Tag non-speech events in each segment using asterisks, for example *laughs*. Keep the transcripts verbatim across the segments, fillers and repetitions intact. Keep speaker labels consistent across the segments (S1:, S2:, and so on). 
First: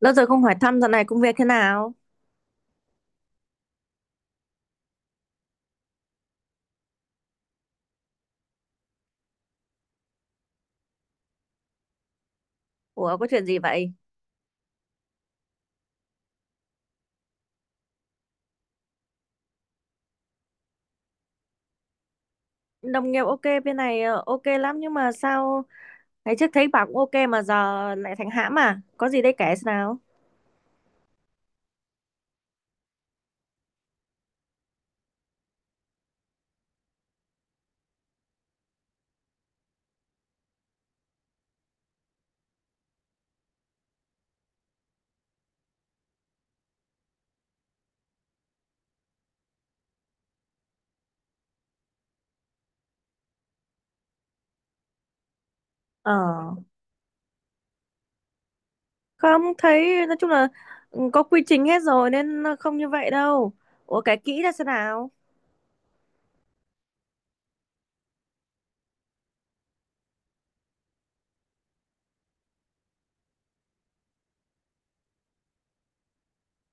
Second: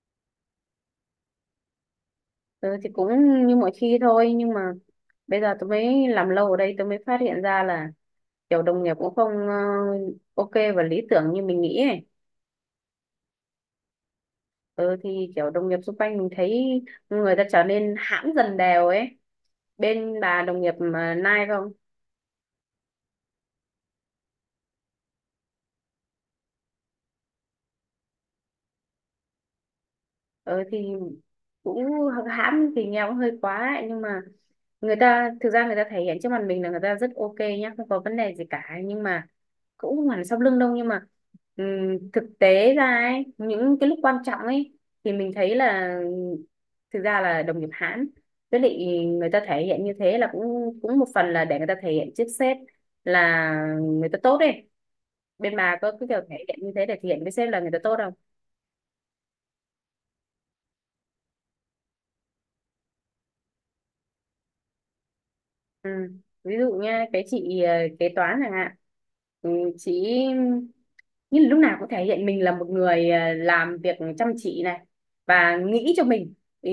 S1: Lâu rồi không hỏi thăm dạo này công việc thế nào?
S2: Tớ thì cũng như mọi khi thôi, nhưng mà bây giờ tôi mới làm lâu ở đây tôi mới phát hiện ra là kiểu đồng nghiệp cũng không ờ, ok và lý tưởng như mình nghĩ ấy.
S1: Ủa có chuyện gì vậy?
S2: Ừ thì kiểu đồng nghiệp xung quanh mình thấy người ta trở nên hãm dần đều ấy. Bên bà đồng nghiệp mà Nai không?
S1: Đồng nghiệp ok bên này ờ, ok lắm nhưng mà sao ngày trước thấy bảo cũng ok mà giờ lại thành hãm à? Có gì đây kể xem nào?
S2: Ừ thì cũng hãm thì nghe cũng hơi quá ấy. Nhưng mà người ta thực ra người ta thể hiện trước mặt mình là người ta rất ok nhá, không có vấn đề gì cả, nhưng mà cũng không hẳn là sau lưng đâu, nhưng mà ừm, thực tế ra ấy, những cái lúc quan trọng ấy thì mình thấy là thực ra là đồng nghiệp Hãn, với lại người ta thể hiện như thế là cũng cũng một phần là để người ta thể hiện trước sếp là người ta tốt ấy. Bên bà có cái
S1: Ờ,
S2: kiểu thể hiện như thế để thể hiện với sếp là người ta tốt không?
S1: không thấy nói chung là ừ, có quy trình hết rồi nên nó không như vậy đâu. Ủa kể kỹ ra xem nào?
S2: Ừ. Ví dụ nha, cái chị ờ, kế toán chẳng hạn, ừ, chị như là lúc nào cũng thể hiện mình là một người ờ, làm việc chăm chỉ này, và nghĩ cho mình, ừ,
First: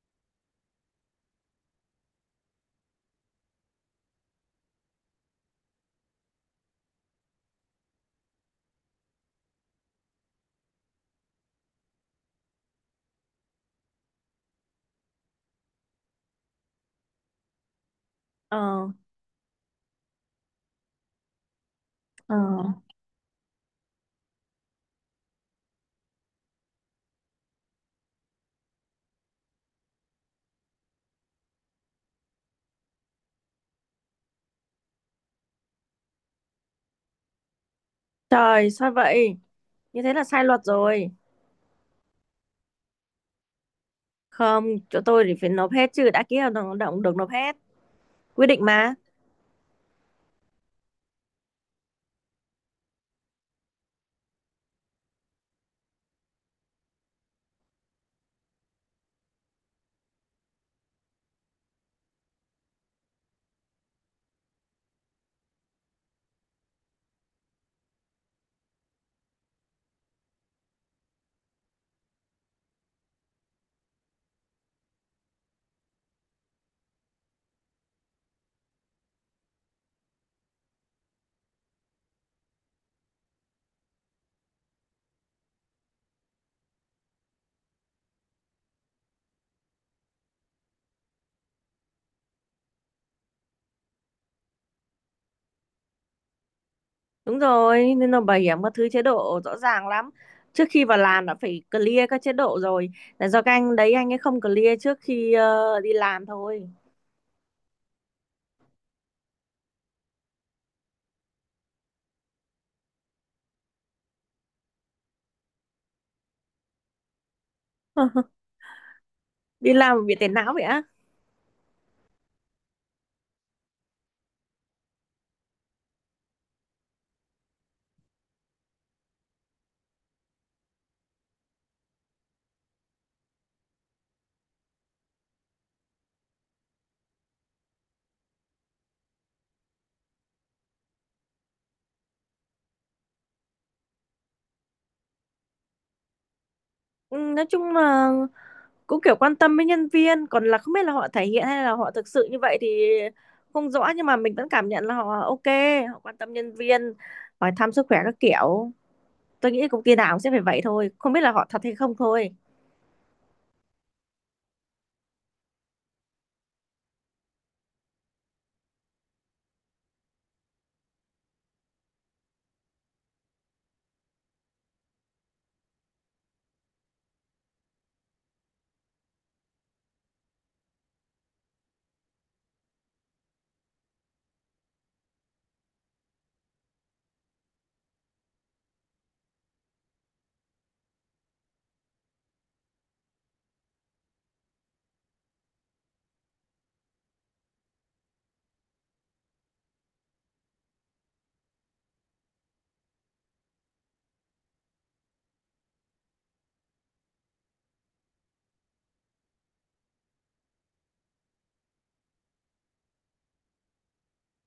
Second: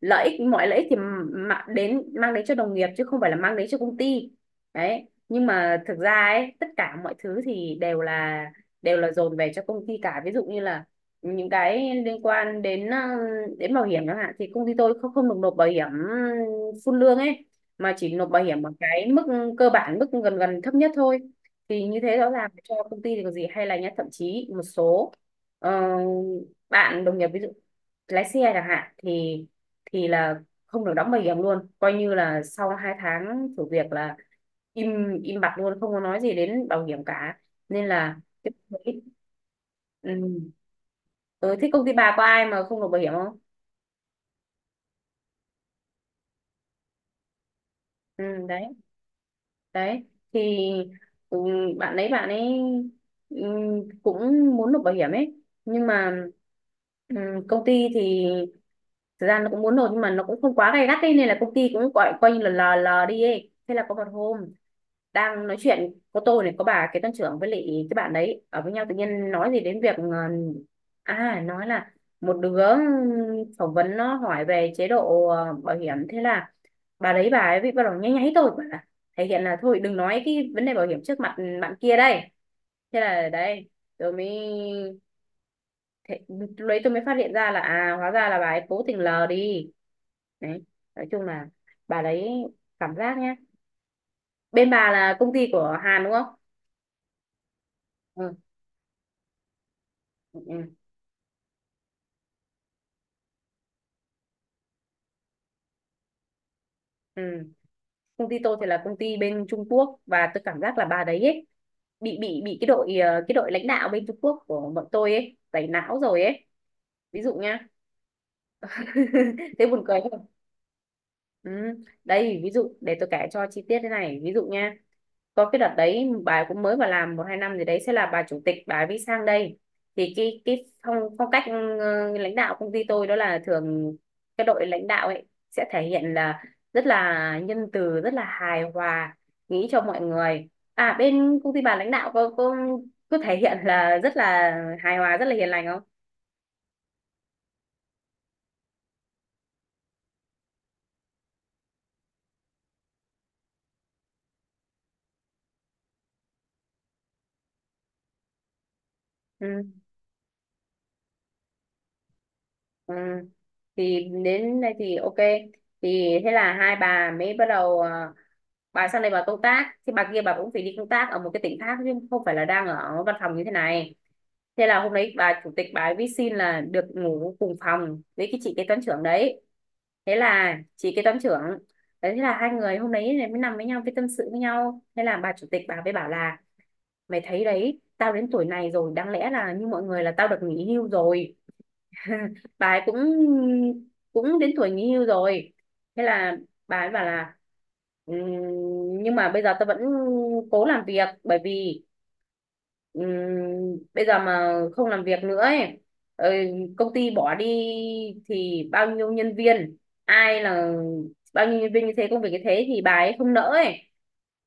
S2: lợi ích mọi lợi ích thì mà đến mang đến cho đồng nghiệp chứ không phải là mang đến cho công ty. Đấy, nhưng mà thực ra ấy tất cả mọi thứ thì đều là đều là dồn về cho công ty cả. Ví dụ như là những cái liên quan đến ờ, đến bảo hiểm chẳng hạn thì công ty tôi không không được nộp bảo hiểm ừ, full lương ấy, mà chỉ nộp bảo hiểm ở
S1: Ờ.
S2: cái mức cơ bản, mức gần gần thấp nhất thôi. Thì như thế rõ
S1: Ờ.
S2: ràng cho công ty thì có gì hay, là nhá, thậm chí một số ờ, bạn đồng nghiệp, ví dụ lái xe chẳng hạn, thì thì là không được đóng bảo hiểm luôn, coi như là sau hai tháng thử việc là im im bặt luôn, không có nói gì đến bảo hiểm cả. Nên là cái-
S1: Trời sao vậy? Như thế là
S2: ừ.
S1: sai luật rồi.
S2: Ừ, thế công ty bà có ai mà không nộp bảo hiểm không?
S1: Không, chỗ tôi thì phải nộp hết chứ đã ký hợp đồng lao động được nộp hết.
S2: Ừ,
S1: Quy
S2: đấy.
S1: định mà.
S2: Đấy thì ừ, bạn ấy bạn ấy ừ, cũng muốn nộp bảo hiểm ấy, nhưng mà ừ, công ty thì thực ra nó cũng muốn nộp, nhưng mà nó cũng không quá gay gắt ấy, nên là công ty cũng gọi coi như là lờ lờ đi ấy. Thế là có một hôm đang nói chuyện có tôi này, có bà kế toán trưởng với lại cái bạn đấy ở với nhau, tự nhiên nói gì đến việc ờ, à, nói là một đứa phỏng vấn nó hỏi về chế độ ờ, bảo hiểm. Thế là bà đấy bà ấy bị bắt đầu nháy nháy tôi, thể hiện là thôi đừng nói cái vấn đề bảo hiểm trước mặt bạn kia đây. Thế là đấy, tôi mới thế, lúc tôi mới phát hiện ra là à, hóa ra là bà ấy cố tình lờ đi. Đấy, nói chung là bà đấy, cảm giác nhá. Bên bà là công ty của Hàn đúng không?
S1: Đúng rồi, nên là
S2: Ừ,
S1: bảo hiểm các thứ chế độ rõ ràng lắm.
S2: ừ,
S1: Trước
S2: ừ.
S1: khi vào làm đã phải clear các chế độ rồi. Là do các anh đấy anh ấy không clear trước khi ờ, đi làm thôi.
S2: Ừ. Công ty tôi thì là công ty bên Trung Quốc, và tôi cảm giác là bà đấy ấy, bị bị bị cái đội ờ, cái đội lãnh đạo bên Trung Quốc của bọn tôi ấy tẩy não rồi ấy. Ví dụ nhá. *laughs* Thế
S1: Đi
S2: buồn cười
S1: làm bị
S2: không?
S1: tiền não vậy á.
S2: Ừ. Đây ví dụ để tôi kể cho chi tiết thế này. Ví dụ nha, có cái đợt đấy bà cũng mới vào làm một hai năm gì đấy, sẽ là bà chủ tịch bà mới sang đây. Thì cái cái phong phong cách ừ, lãnh đạo công ty tôi đó là thường cái đội lãnh đạo ấy sẽ thể hiện là rất là nhân từ, rất là hài hòa, nghĩ cho mọi người. À, bên công ty bà lãnh đạo có có có thể hiện là rất là hài hòa, rất là hiền lành không?
S1: Ừ, nói chung là cũng kiểu quan tâm với nhân viên, còn là không biết là họ thể hiện hay là họ thực sự như vậy thì không rõ, nhưng mà mình vẫn cảm nhận là họ ok, họ quan tâm nhân viên, hỏi thăm sức khỏe các kiểu. Tôi nghĩ
S2: Ừ.
S1: công ty nào cũng sẽ phải vậy thôi, không biết là họ thật hay không thôi.
S2: Ừ. Thì đến đây thì ok. Thì thế là hai bà mới bắt đầu à, bà sang đây bà công tác, thì bà kia bà cũng phải đi công tác ở một cái tỉnh khác chứ không phải là đang ở văn phòng như thế này. Thế là hôm đấy bà chủ tịch bà ấy viết xin là được ngủ cùng phòng với cái chị kế toán trưởng đấy. Thế là chị kế toán trưởng đấy, thế là hai người hôm đấy này mới nằm với nhau cái tâm sự với nhau. Thế là bà chủ tịch bà mới bảo là mày thấy đấy, tao đến tuổi này rồi đáng lẽ là như mọi người là tao được nghỉ hưu rồi. *laughs* Bà ấy cũng cũng đến tuổi nghỉ hưu rồi. Thế là bà ấy bảo là "Ừm, nhưng mà bây giờ tôi vẫn cố làm việc, bởi vì ừm, bây giờ mà không làm việc nữa ấy, ờ, công ty bỏ đi thì bao nhiêu nhân viên, ai là bao nhiêu nhân viên như thế, công việc như thế, thì bà ấy không nỡ ấy.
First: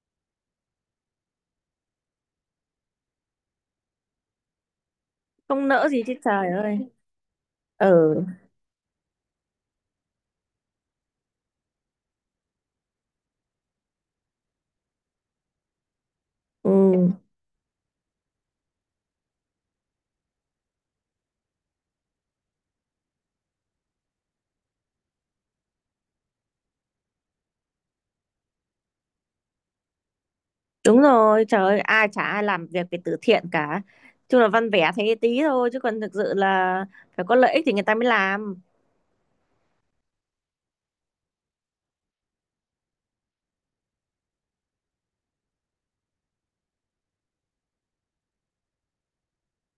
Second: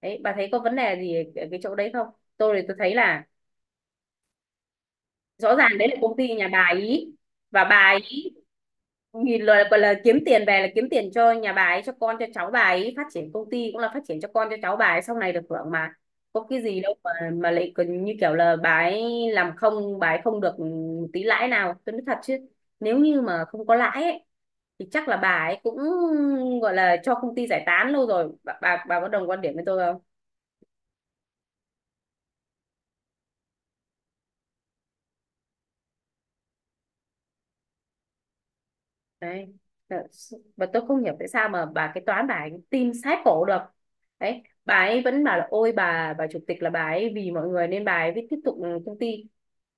S2: Đấy, bà thấy có vấn đề gì ở cái chỗ đấy không? Tôi thì tôi thấy là rõ
S1: Không
S2: ràng đấy
S1: nỡ
S2: là
S1: gì
S2: công
S1: chứ
S2: ty nhà
S1: trời
S2: bà
S1: ơi.
S2: ấy, và bà
S1: Ừ.
S2: ấy nhìn lời là, gọi là kiếm tiền về là kiếm tiền cho nhà bà ấy, cho con cho cháu bà ấy, phát triển công ty cũng là phát triển cho con cho cháu bà ấy sau này được hưởng mà. Có cái
S1: Ừ.
S2: gì đâu mà mà lại còn như kiểu là bà ấy làm không bà ấy không được tí lãi nào. Tôi nói thật chứ, nếu như mà không có lãi ấy, thì chắc là bà ấy cũng gọi là cho công ty giải tán lâu rồi. Bà bà, bà có đồng quan điểm với tôi không?
S1: Đúng rồi, trời ơi, ai chả ai làm việc về từ thiện cả. Chung là văn vẻ thế tí thôi, chứ còn thực sự là phải có lợi ích thì người ta mới làm.
S2: Đấy. Thật sự- và tôi không hiểu tại sao mà bà cái toán bà ấy tin sát cổ được. Đấy, bà ấy vẫn bảo là ôi bà bà chủ tịch là bà ấy vì mọi người nên bà ấy mới tiếp tục công ty.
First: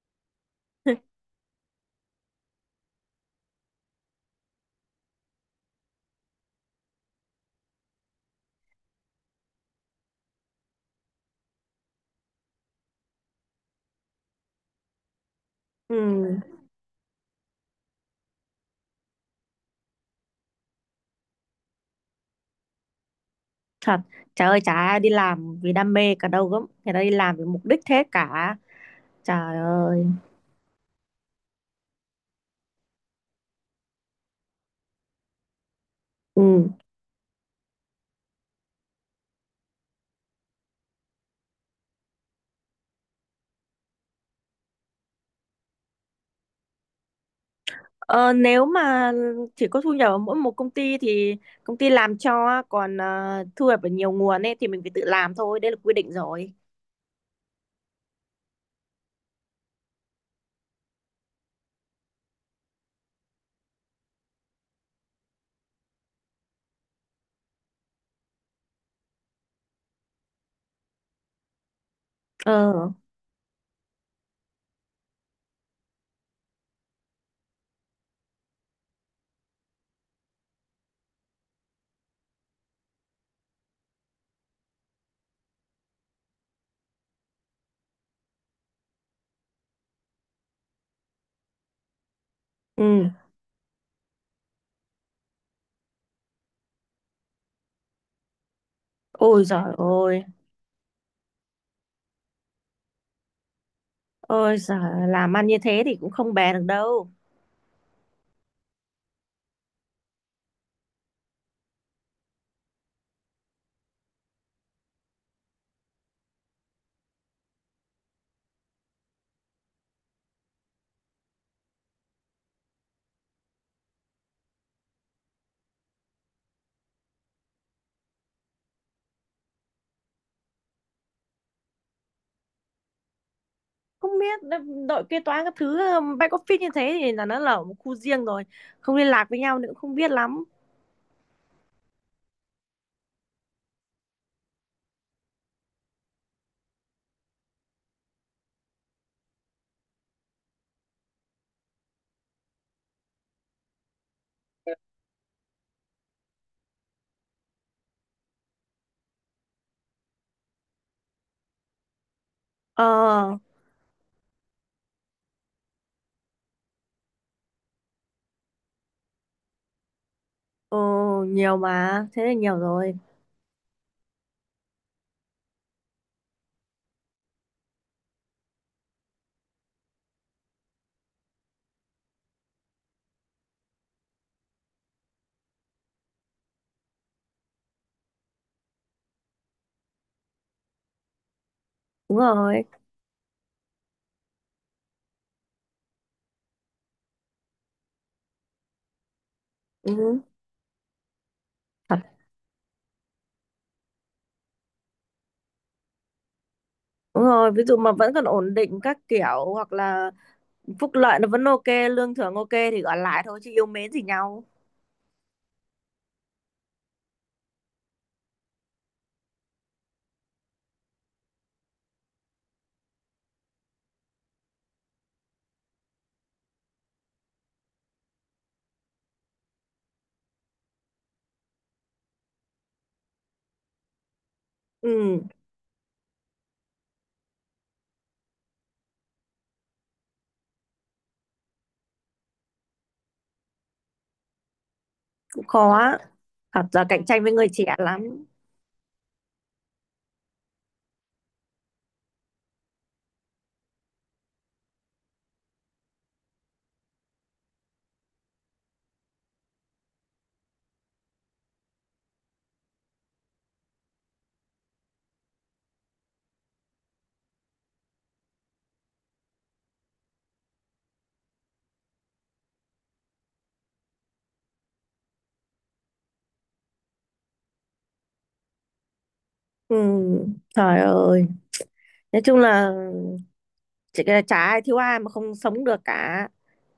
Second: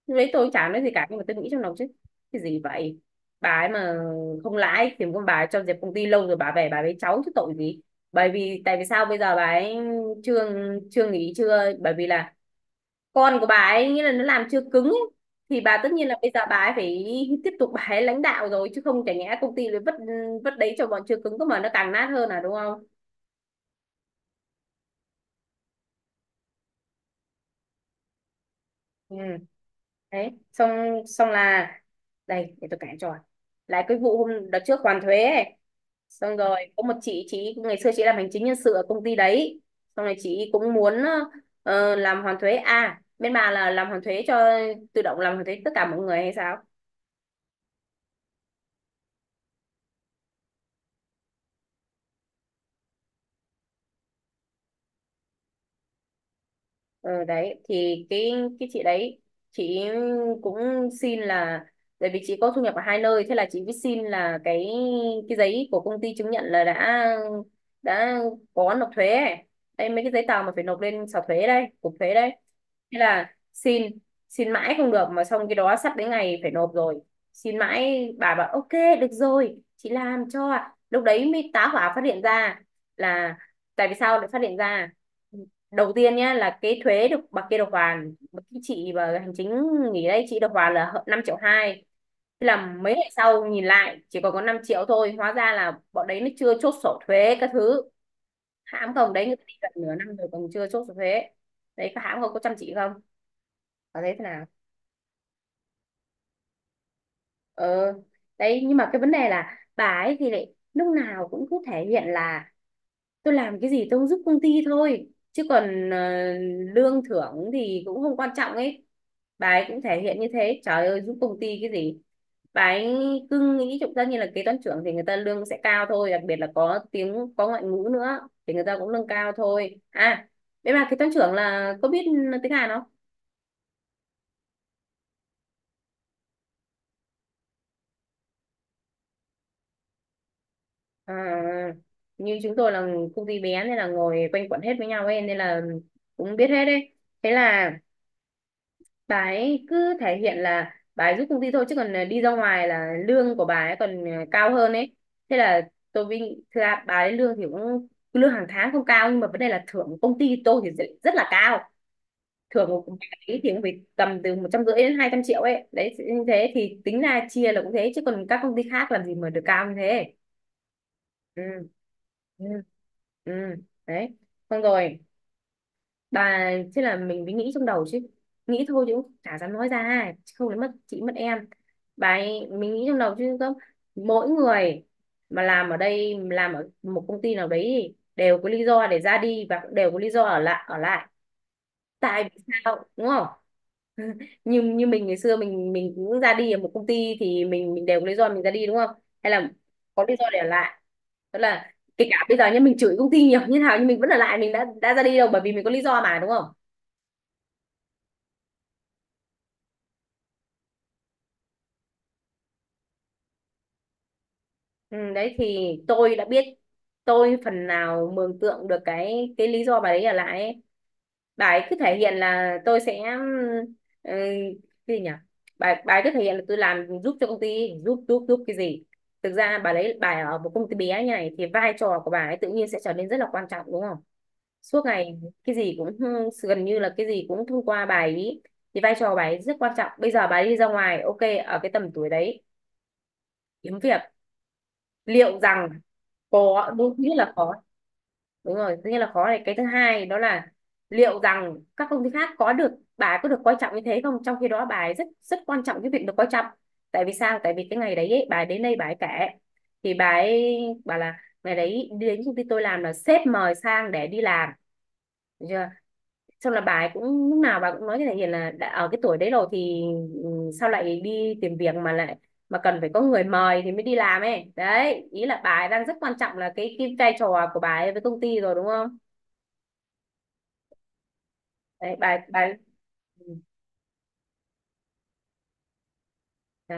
S2: Lúc đấy tôi chả nói gì cả,
S1: *laughs*
S2: nhưng mà tôi nghĩ trong lòng chứ cái gì vậy, bà ấy mà không lãi thì con bà ấy cho dẹp công ty lâu rồi, bà về bà với cháu chứ tội gì. Bởi vì tại vì sao bây giờ bà ấy chưa chưa nghỉ, chưa bởi vì là con của bà ấy nghĩa là nó làm chưa cứng ấy. Thì bà tất
S1: Ừ,
S2: nhiên là bây giờ bà ấy phải tiếp tục bà ấy lãnh đạo rồi chứ, không chả nhẽ công ty lại vất vất đấy cho bọn chưa cứng cơ mà nó càng nát hơn à, đúng không?
S1: thật. Trời ơi, chả ai đi làm vì đam mê cả đâu gớm. Người ta đi làm vì mục đích thế cả.
S2: Ừ.
S1: Trời ơi.
S2: Đấy, xong xong là đây để tôi kể cho lại cái vụ hôm đợt trước hoàn thuế ấy. Xong rồi
S1: Ừ.
S2: có một chị chị ngày xưa chị làm hành chính nhân sự ở công ty đấy. Xong rồi chị cũng muốn ờ, làm hoàn thuế. À, bên bà là làm hoàn thuế cho tự động làm hoàn thuế tất cả mọi người hay sao?
S1: Ờ, nếu mà chỉ có thu nhập ở mỗi một công ty thì công ty làm cho, còn ờ, thu nhập ở nhiều nguồn ấy thì mình phải tự làm thôi, đấy là quy định rồi.
S2: Ờ đấy thì cái cái chị đấy, chị cũng xin là tại vì chị có thu nhập ở hai nơi, thế là chị mới xin là cái cái giấy của công ty chứng nhận là đã đã có nộp thuế ấy. Đây mấy cái giấy tờ mà phải nộp lên sở thuế đây, cục thuế đây.
S1: Ờ,
S2: Thế là xin xin mãi không được, mà xong cái đó sắp đến ngày phải nộp rồi. Xin mãi bà bảo ok được rồi, chị làm cho. Ạ." Lúc đấy mới tá hỏa phát hiện ra là, tại vì sao lại phát hiện ra đầu tiên nhé, là cái thuế được bà kia được hoàn bà- cái chị và hành chính nghỉ đây, chị được hoàn là năm triệu hai. Thế là mấy
S1: ừ.
S2: ngày sau nhìn lại chỉ còn có năm triệu thôi, hóa ra là bọn đấy nó chưa chốt sổ thuế các thứ. Hãm không? Đấy, người ta
S1: Ôi
S2: đi gần
S1: giời
S2: nửa năm
S1: ơi.
S2: rồi còn chưa chốt sổ thuế. Đấy, có hãm không, có chăm chỉ không, có thấy thế nào?
S1: Ôi giời, làm ăn như thế thì cũng không bè được đâu.
S2: ờ Đấy nhưng mà cái vấn đề là bà ấy thì lại lúc nào cũng cứ thể hiện là tôi làm cái gì tôi cũng giúp công ty thôi, chứ còn ờ, lương thưởng thì cũng không quan trọng ấy. Bà ấy cũng thể hiện như thế, trời ơi giúp công ty cái gì. Bà ấy cứ nghĩ chúng ta như là kế toán trưởng thì người ta lương sẽ cao thôi, đặc biệt là có tiếng, có ngoại ngữ nữa thì người ta cũng lương cao thôi à. Đấy, bà kế toán trưởng là có biết tiếng Hàn không?
S1: Không biết đội kế toán các thứ um, back office như thế thì là nó là một khu riêng rồi. Không liên lạc với nhau nữa cũng không biết lắm.
S2: À, như chúng tôi là công ty bé nên là ngồi quanh quẩn hết với nhau ấy, nên là cũng biết hết đấy. Thế là bà ấy cứ thể hiện là bà ấy giúp công ty thôi, chứ còn ờ, đi ra ngoài là lương của bà ấy còn ờ, cao hơn ấy. Thế là tôi vinh, thực ra bà ấy lương thì cũng, lương hàng tháng không cao, nhưng mà vấn đề là thưởng của công ty tôi thì rất, rất là cao. Thưởng của bà
S1: Ờ,
S2: ấy thì cũng phải tầm từ một trăm rưỡi đến hai trăm triệu ấy. Đấy, như thế thì tính ra chia là cũng thế, chứ còn các công ty khác làm gì mà được cao như thế.
S1: ờ,
S2: Ừ,
S1: nhiều mà. Thế là
S2: ừ,
S1: nhiều rồi.
S2: ừ, đấy xong rồi, bà, thế là mình mới nghĩ trong đầu chứ, nghĩ thôi chứ cũng chả dám nói ra ai, chứ không đến mất chị mất em. Bà ấy, mình nghĩ trong đầu chứ không, mỗi người mà làm ở đây, làm ở một công ty nào đấy thì đều có lý do để ra đi, và cũng đều có lý do ở lại ở lại,
S1: Đúng
S2: tại vì
S1: rồi.
S2: sao, đúng không? *laughs* như như mình ngày xưa, mình mình cũng ra đi ở một công ty thì mình mình đều có lý do mình ra đi, đúng không? Hay là có lý
S1: Ừ.
S2: do để ở lại. Tức là
S1: Thật.
S2: kể cả bây giờ nhá, mình chửi công ty nhiều như nào nhưng mình vẫn ở lại, mình đã đã ra đi đâu, bởi vì mình có lý do mà, đúng không?
S1: Đúng rồi, ví dụ mà vẫn còn ổn định các kiểu hoặc là phúc lợi nó vẫn ok, lương thưởng ok thì gọi lại thôi chứ yêu mến gì nhau.
S2: Ừ, đấy thì tôi đã biết, tôi phần nào mường tượng được cái cái lý do bà ấy ở lại ấy. Bà ấy cứ thể hiện là tôi sẽ, ừ, cái gì nhỉ, bà, bà ấy cứ thể hiện là tôi làm giúp cho công ty, giúp giúp giúp cái gì. Thực ra bà ấy bà ấy ở một công ty bé như này thì vai trò của bà ấy tự nhiên sẽ trở nên rất là quan trọng, đúng không? Suốt ngày
S1: Ừ,
S2: cái gì cũng, gần như là cái gì cũng thông qua bà ấy, thì vai trò của bà ấy rất quan trọng. Bây giờ bà ấy đi ra ngoài, ok, ở cái tầm tuổi đấy, kiếm việc, liệu
S1: cũng
S2: rằng
S1: khó. Thật
S2: có
S1: ra
S2: đúng, thứ
S1: cạnh
S2: nhất
S1: tranh
S2: là
S1: với người
S2: khó.
S1: trẻ lắm.
S2: Đúng rồi, nghĩa là khó này, cái thứ hai đó là liệu rằng các công ty khác có được, bà ấy có được coi trọng như thế không, trong khi đó bà ấy rất rất quan trọng cái việc được coi trọng. Tại vì sao, tại vì cái ngày đấy ấy, bà ấy đến đây bà ấy kể thì bà ấy bảo là ngày đấy đến công ty tôi làm là sếp mời sang để đi làm, được chưa. Xong là bà ấy cũng lúc nào bà cũng nói với thằng Hiền là đã ở cái tuổi đấy rồi thì, ừ, sao lại đi tìm việc mà lại, mà cần phải có người mời thì mới đi làm ấy. Đấy, ý là bà ấy đang rất quan trọng là cái cái vai trò của bà ấy với công ty rồi, đúng không?
S1: Ừ, trời ơi.
S2: Đấy bà ấy-
S1: Nói
S2: bà
S1: chung
S2: ấy-
S1: là
S2: ừ,
S1: chỉ cái là chả ai thiếu ai mà không sống được cả,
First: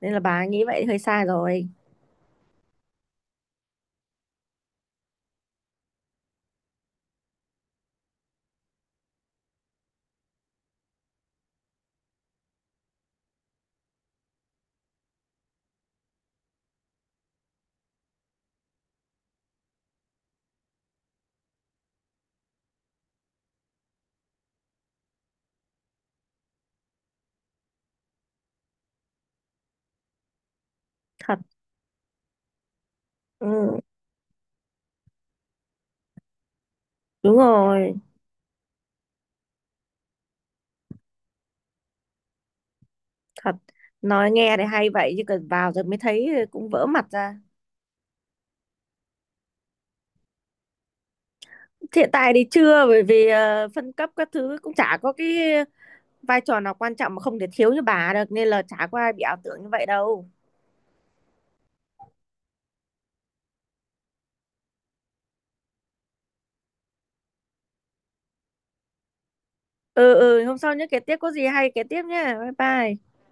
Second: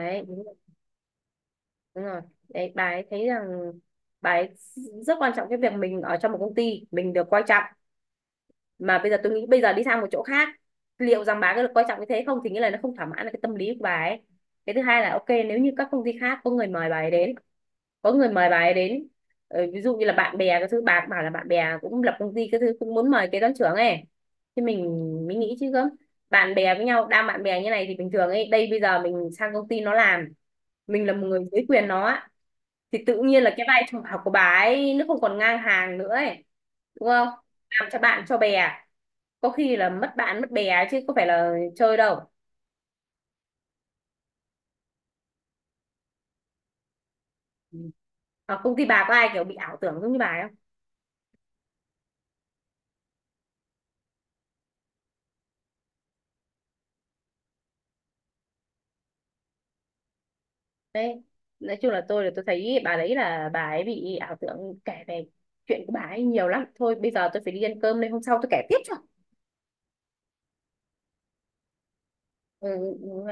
S1: nên là
S2: đúng
S1: bà
S2: rồi,
S1: nghĩ vậy hơi sai rồi.
S2: đúng rồi. Đấy bà ấy thấy rằng bà ấy rất quan trọng cái việc mình ở trong một công ty mình được coi trọng, mà bây giờ tôi nghĩ bây giờ đi sang một chỗ khác, liệu rằng bà có được coi trọng như thế không, thì nghĩa là nó không thỏa mãn được cái tâm lý của bà ấy. Cái thứ hai là ok, nếu như các công ty khác có người mời bà ấy đến, có người mời bà ấy đến. Ờ, ví dụ như là bạn bè, cái thứ bà cũng bảo là bạn bè cũng lập công ty, cái thứ cũng muốn mời kế toán trưởng ấy, thì mình mới nghĩ chứ gớm, bạn bè với nhau đang bạn bè như này thì bình thường ấy, đây bây giờ mình sang công ty nó làm, mình là một người
S1: Thật.
S2: dưới quyền nó á, thì tự nhiên là cái
S1: Ừ,
S2: vai trò của bà ấy nó không còn ngang hàng nữa ấy, đúng không?
S1: đúng
S2: Làm
S1: rồi.
S2: cho bạn cho bè có khi là mất bạn mất bè, chứ có phải là chơi đâu.
S1: Thật, nói nghe thì hay vậy chứ cần vào rồi mới thấy cũng vỡ mặt ra.
S2: Ừ. Ở công ty bà có ai kiểu bị ảo tưởng giống như bà ấy?
S1: Hiện tại thì chưa, bởi vì ờ, phân cấp các thứ cũng chả có cái vai trò nào quan trọng mà không thể thiếu như bà được, nên là chả có ai bị ảo tưởng như vậy đâu.
S2: Đấy, nói chung là, tôi là tôi thấy bà đấy là bà ấy bị ảo tưởng, kể về chuyện của bà ấy nhiều lắm thôi, bây giờ tôi phải đi ăn cơm đây, hôm sau tôi kể tiếp cho.
S1: Ừ. Ừ, hôm sau nhớ kể tiếp, có gì hay kể tiếp nhé, bye
S2: Ừ,
S1: bye.
S2: ừ,